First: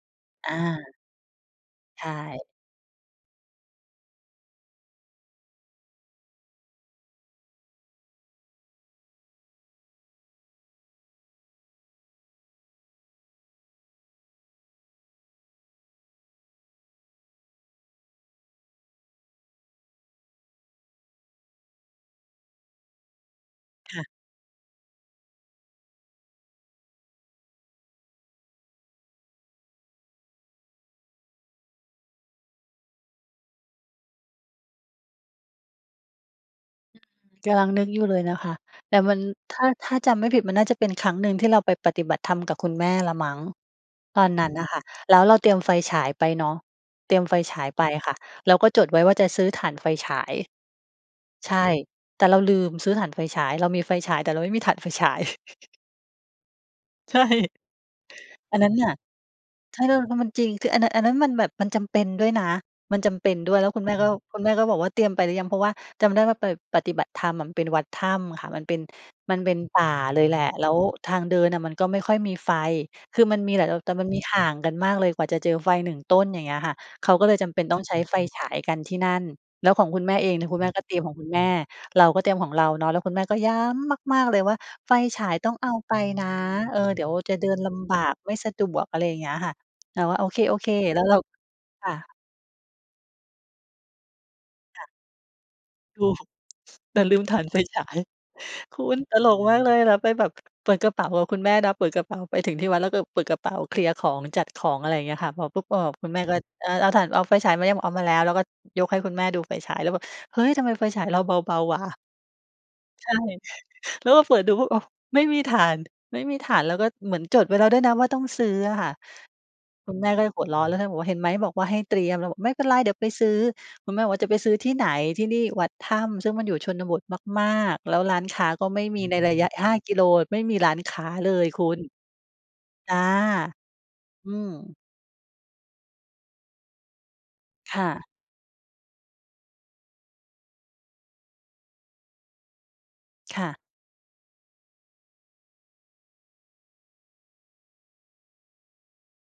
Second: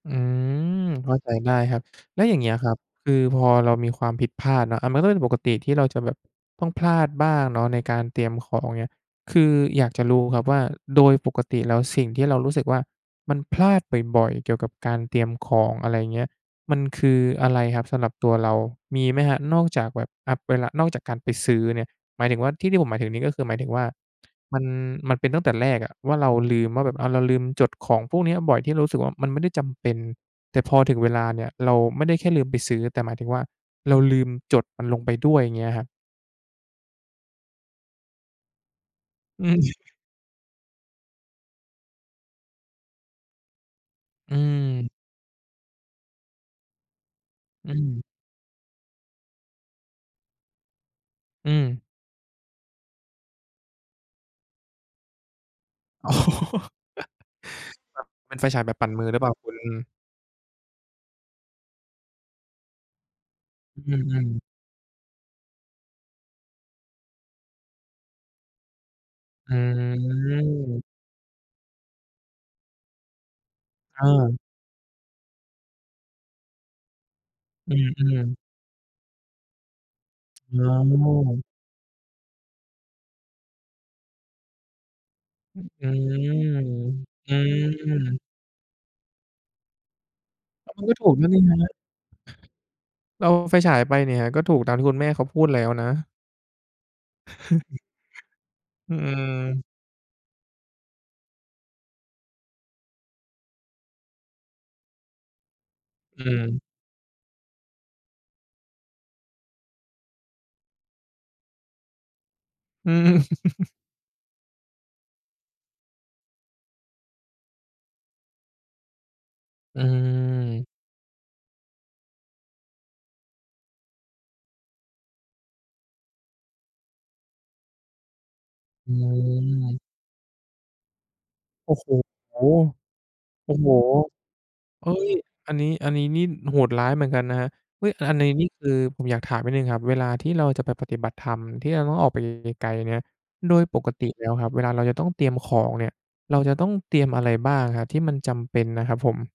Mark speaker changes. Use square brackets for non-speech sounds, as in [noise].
Speaker 1: อื
Speaker 2: อา
Speaker 1: ม เข้าใจได้ครับ
Speaker 2: ใช
Speaker 1: แล้วอย่าง
Speaker 2: ่
Speaker 1: เงี้ยครับ คือพอเรามีความผิดพลาดเนาะ อา มันก็เป็นปกติที่เราจะแบบต้องพลาดบ้างเนาะในการเตรียมของ อย่างเงี้ย คืออยากจะรู้ครับว่าโดยปกติแล้วสิ่งที่เรารู้สึกว่ามันพลาดบ่อย ๆ เกี่ยวกับการเตรียมของ อะไรอย่างเงี้ย มันคืออะไรครับสำหรับตัวเรา มีไหมครับ นอกจากแบบ อา เวลา นอกจากการไปซื้อเนี่ย หมายถึงว่า ที่ ที่ผมหมายถึงนี่ก็คือหมายถึงว่า
Speaker 2: ค่ะ
Speaker 1: มัน มันเป็นตั้งแต่แรกอะว่าเราลืมว่าแบบ อา เราลืมจดของพวกเนี้ยบ่อย ที่เรารู้สึกว่ามันไม่ได้จำเป็น แต่พอถึงเวลาเนี่ยเราไม่ได้แค่ลืมไปซื้อ แต่หมายถึงว่าเราลืมจดมันลงไปด้วย? อย่างเงี้ยครับ
Speaker 2: อือ กำลังนึกอยู่เลยนะคะ แต่มัน
Speaker 1: อื
Speaker 2: ถ
Speaker 1: อ
Speaker 2: ้า ถ
Speaker 1: [chuckles]
Speaker 2: ้าจำไม่ผิดมันน่าจะเป็นครั้งหนึ่งที่เราไปปฏิบัติธรรมกับคุณแม่แหละมั้ง ตอน
Speaker 1: อื
Speaker 2: นั้นน่ะค่ะ
Speaker 1: อ
Speaker 2: แล้วเราเตรียมไฟฉายไปเนาะ เตรียมไฟฉา
Speaker 1: อ
Speaker 2: ยไป
Speaker 1: ืม
Speaker 2: ค่ะ แล้วก็จดไว้ว่าจะซื้อถ่านไฟฉาย
Speaker 1: อื
Speaker 2: ใช่
Speaker 1: อ
Speaker 2: แต่เราลืมซื้อถ่านไฟฉาย เรามีไฟฉาย แต่เราไม่มีถ่านไฟฉาย [chuckles]
Speaker 1: อ๋อ [chuckles]
Speaker 2: ใช่
Speaker 1: ครับ เป็นไฟ
Speaker 2: อั
Speaker 1: ฉ
Speaker 2: น
Speaker 1: าย
Speaker 2: นั
Speaker 1: แบ
Speaker 2: ้น
Speaker 1: บป
Speaker 2: น
Speaker 1: ั่
Speaker 2: ่
Speaker 1: น
Speaker 2: ะ
Speaker 1: มือหรือเปล่าคุณ?
Speaker 2: เธอ แล้วมันจริง คืออันนั้น อันนั้นมันแบบมันจำเป็นด้วยนะ มันจำเป็นด้วย แล้ว
Speaker 1: อ
Speaker 2: คุณแม
Speaker 1: ื
Speaker 2: ่ก็
Speaker 1: ม
Speaker 2: คุ
Speaker 1: ๆ
Speaker 2: ณแม่ก็บอกว่า "เตรียมไปหรือยัง?" เพราะว่าจำได้ว่าไปปฏิบัติธรรมอะ มันเป็นวัดถ้ำค่ะ มันเป็น มันเป
Speaker 1: อ
Speaker 2: ็นป่าเลยแหละ แล้ว
Speaker 1: ืม
Speaker 2: ทางเดินอะมันก็ไม่ค่อยมีไฟ คือมันมีแหละ แต่ แต่มันมี
Speaker 1: เออ
Speaker 2: ห่างกันมากเลย กว่าจะเจอไฟ 1 ต้น อย่างเงี้ยค่ะ เขาก็เลยจำเป็น
Speaker 1: อื
Speaker 2: ต้องใช้ไฟ
Speaker 1: ม ๆ
Speaker 2: ฉายกันที่นั่น แล้วของคุณแม่เองเนี่ย คุ
Speaker 1: อ
Speaker 2: ณแม
Speaker 1: ้
Speaker 2: ่ก็เตรียมของคุณแม
Speaker 1: อ
Speaker 2: ่ เราก็เตรียมของเราเนาะ แล้วคุณแม่ก็ย้ำมาก ๆ เลยว่า "ไฟฉายต้อ
Speaker 1: ฮ
Speaker 2: งเอา
Speaker 1: อื
Speaker 2: ไปนะ
Speaker 1: ม
Speaker 2: เออ เดี๋ยว
Speaker 1: อ
Speaker 2: จ
Speaker 1: ื
Speaker 2: ะเดินลำบาก
Speaker 1: ม
Speaker 2: ไม่สะดวก" อะไรอย่างเงี้ยค่ะ เราว่า "โอเ
Speaker 1: อ
Speaker 2: ค
Speaker 1: ้าว มันก
Speaker 2: ๆ"
Speaker 1: ็
Speaker 2: แล้
Speaker 1: ถ
Speaker 2: ว
Speaker 1: ู
Speaker 2: เ
Speaker 1: ก
Speaker 2: รา
Speaker 1: แล้วนี่ครับ
Speaker 2: ค่ะ
Speaker 1: เราเอาไฟฉายไปนี่ครับ ก็ถูกตาม
Speaker 2: ค
Speaker 1: ที
Speaker 2: ่
Speaker 1: ่
Speaker 2: ะ
Speaker 1: คุณแม่เขาพูดแล้วนะ
Speaker 2: ถูก แต่ลืมถ่านไฟฉาย
Speaker 1: [chuckles]
Speaker 2: คุ
Speaker 1: อื
Speaker 2: ณ ตลกมาก
Speaker 1: ม
Speaker 2: เลย แล้วไปแบบเปิดกระเป๋าของคุณแม่นะ เปิดกระเป๋า ไปถึงที่วัด แล้ว ก เปิดกระเป๋า เคลียร์ของ จัดของ อะไรอย่างเงี้ยค่ะ พอปุ๊บ อา คุณแ
Speaker 1: อ
Speaker 2: ม
Speaker 1: ื
Speaker 2: ่ก็
Speaker 1: ม
Speaker 2: "เออ เอาถ่าน เอาไฟฉายมายัง?" บอก "เอามาแล้ว" แล้วก็ยกให้คุณแม่ดูไฟฉาย แล้วแบบ "เฮ้ย ทำไมไฟฉายเราเบา ๆ วะ"
Speaker 1: อื
Speaker 2: ใช่
Speaker 1: อ
Speaker 2: [chuckles]
Speaker 1: [chuckles]
Speaker 2: แล้วมาเปิดดูปุ๊บ อ้าว ไม่มีถ่าน ไม่มีถ่าน แล้วก็เหมือนจดไว้แล้วด้วยนะว่าต้องซื้ออะค่ะ
Speaker 1: อื
Speaker 2: คุณแม่ก็หัวร้อ
Speaker 1: อ
Speaker 2: น แล้วท่านบอกว่า "เห็นไหม? บอกว่าให้เตรียม" เราบอก "ไม่เป็นไร เดี๋ยวไปซื้อ" คุณแม่บอกว่า "จะไปซื้อที่ไหน? ที่นี่วัดถ้ำ" ซึ่งมันอยู่ชนบทมาก ๆ แล้วร้านค้าก็ไม่
Speaker 1: อื
Speaker 2: มีในระยะ ห้
Speaker 1: ม
Speaker 2: า กิโล ไม่มีร้านค้าเลยคุ
Speaker 1: โอ้
Speaker 2: ณ
Speaker 1: โฮ!
Speaker 2: จ
Speaker 1: โ
Speaker 2: ้ะ
Speaker 1: อ้โฮ!
Speaker 2: อืม
Speaker 1: เฮ้ย อันนี้ อันนี้นี่โหดร้ายเหมือนกันนะครับ
Speaker 2: ค
Speaker 1: เฮ
Speaker 2: ่
Speaker 1: ้ย
Speaker 2: ะ
Speaker 1: อันในนี่ คือผมอยากถามนิดหนึ่งครับ เวลาที่เราจะไปปฏิบัติธรรม ที่เราต้องออกไปไกล ๆ เนี่ย
Speaker 2: ค่
Speaker 1: โ
Speaker 2: ะ
Speaker 1: ดยปกติแล้วครับ เวลาเราจะต้องเตรียมของเนี่ย เราจะต้องเตรียมอะไรบ้างครับที่มันจำเป็นนะครับผม?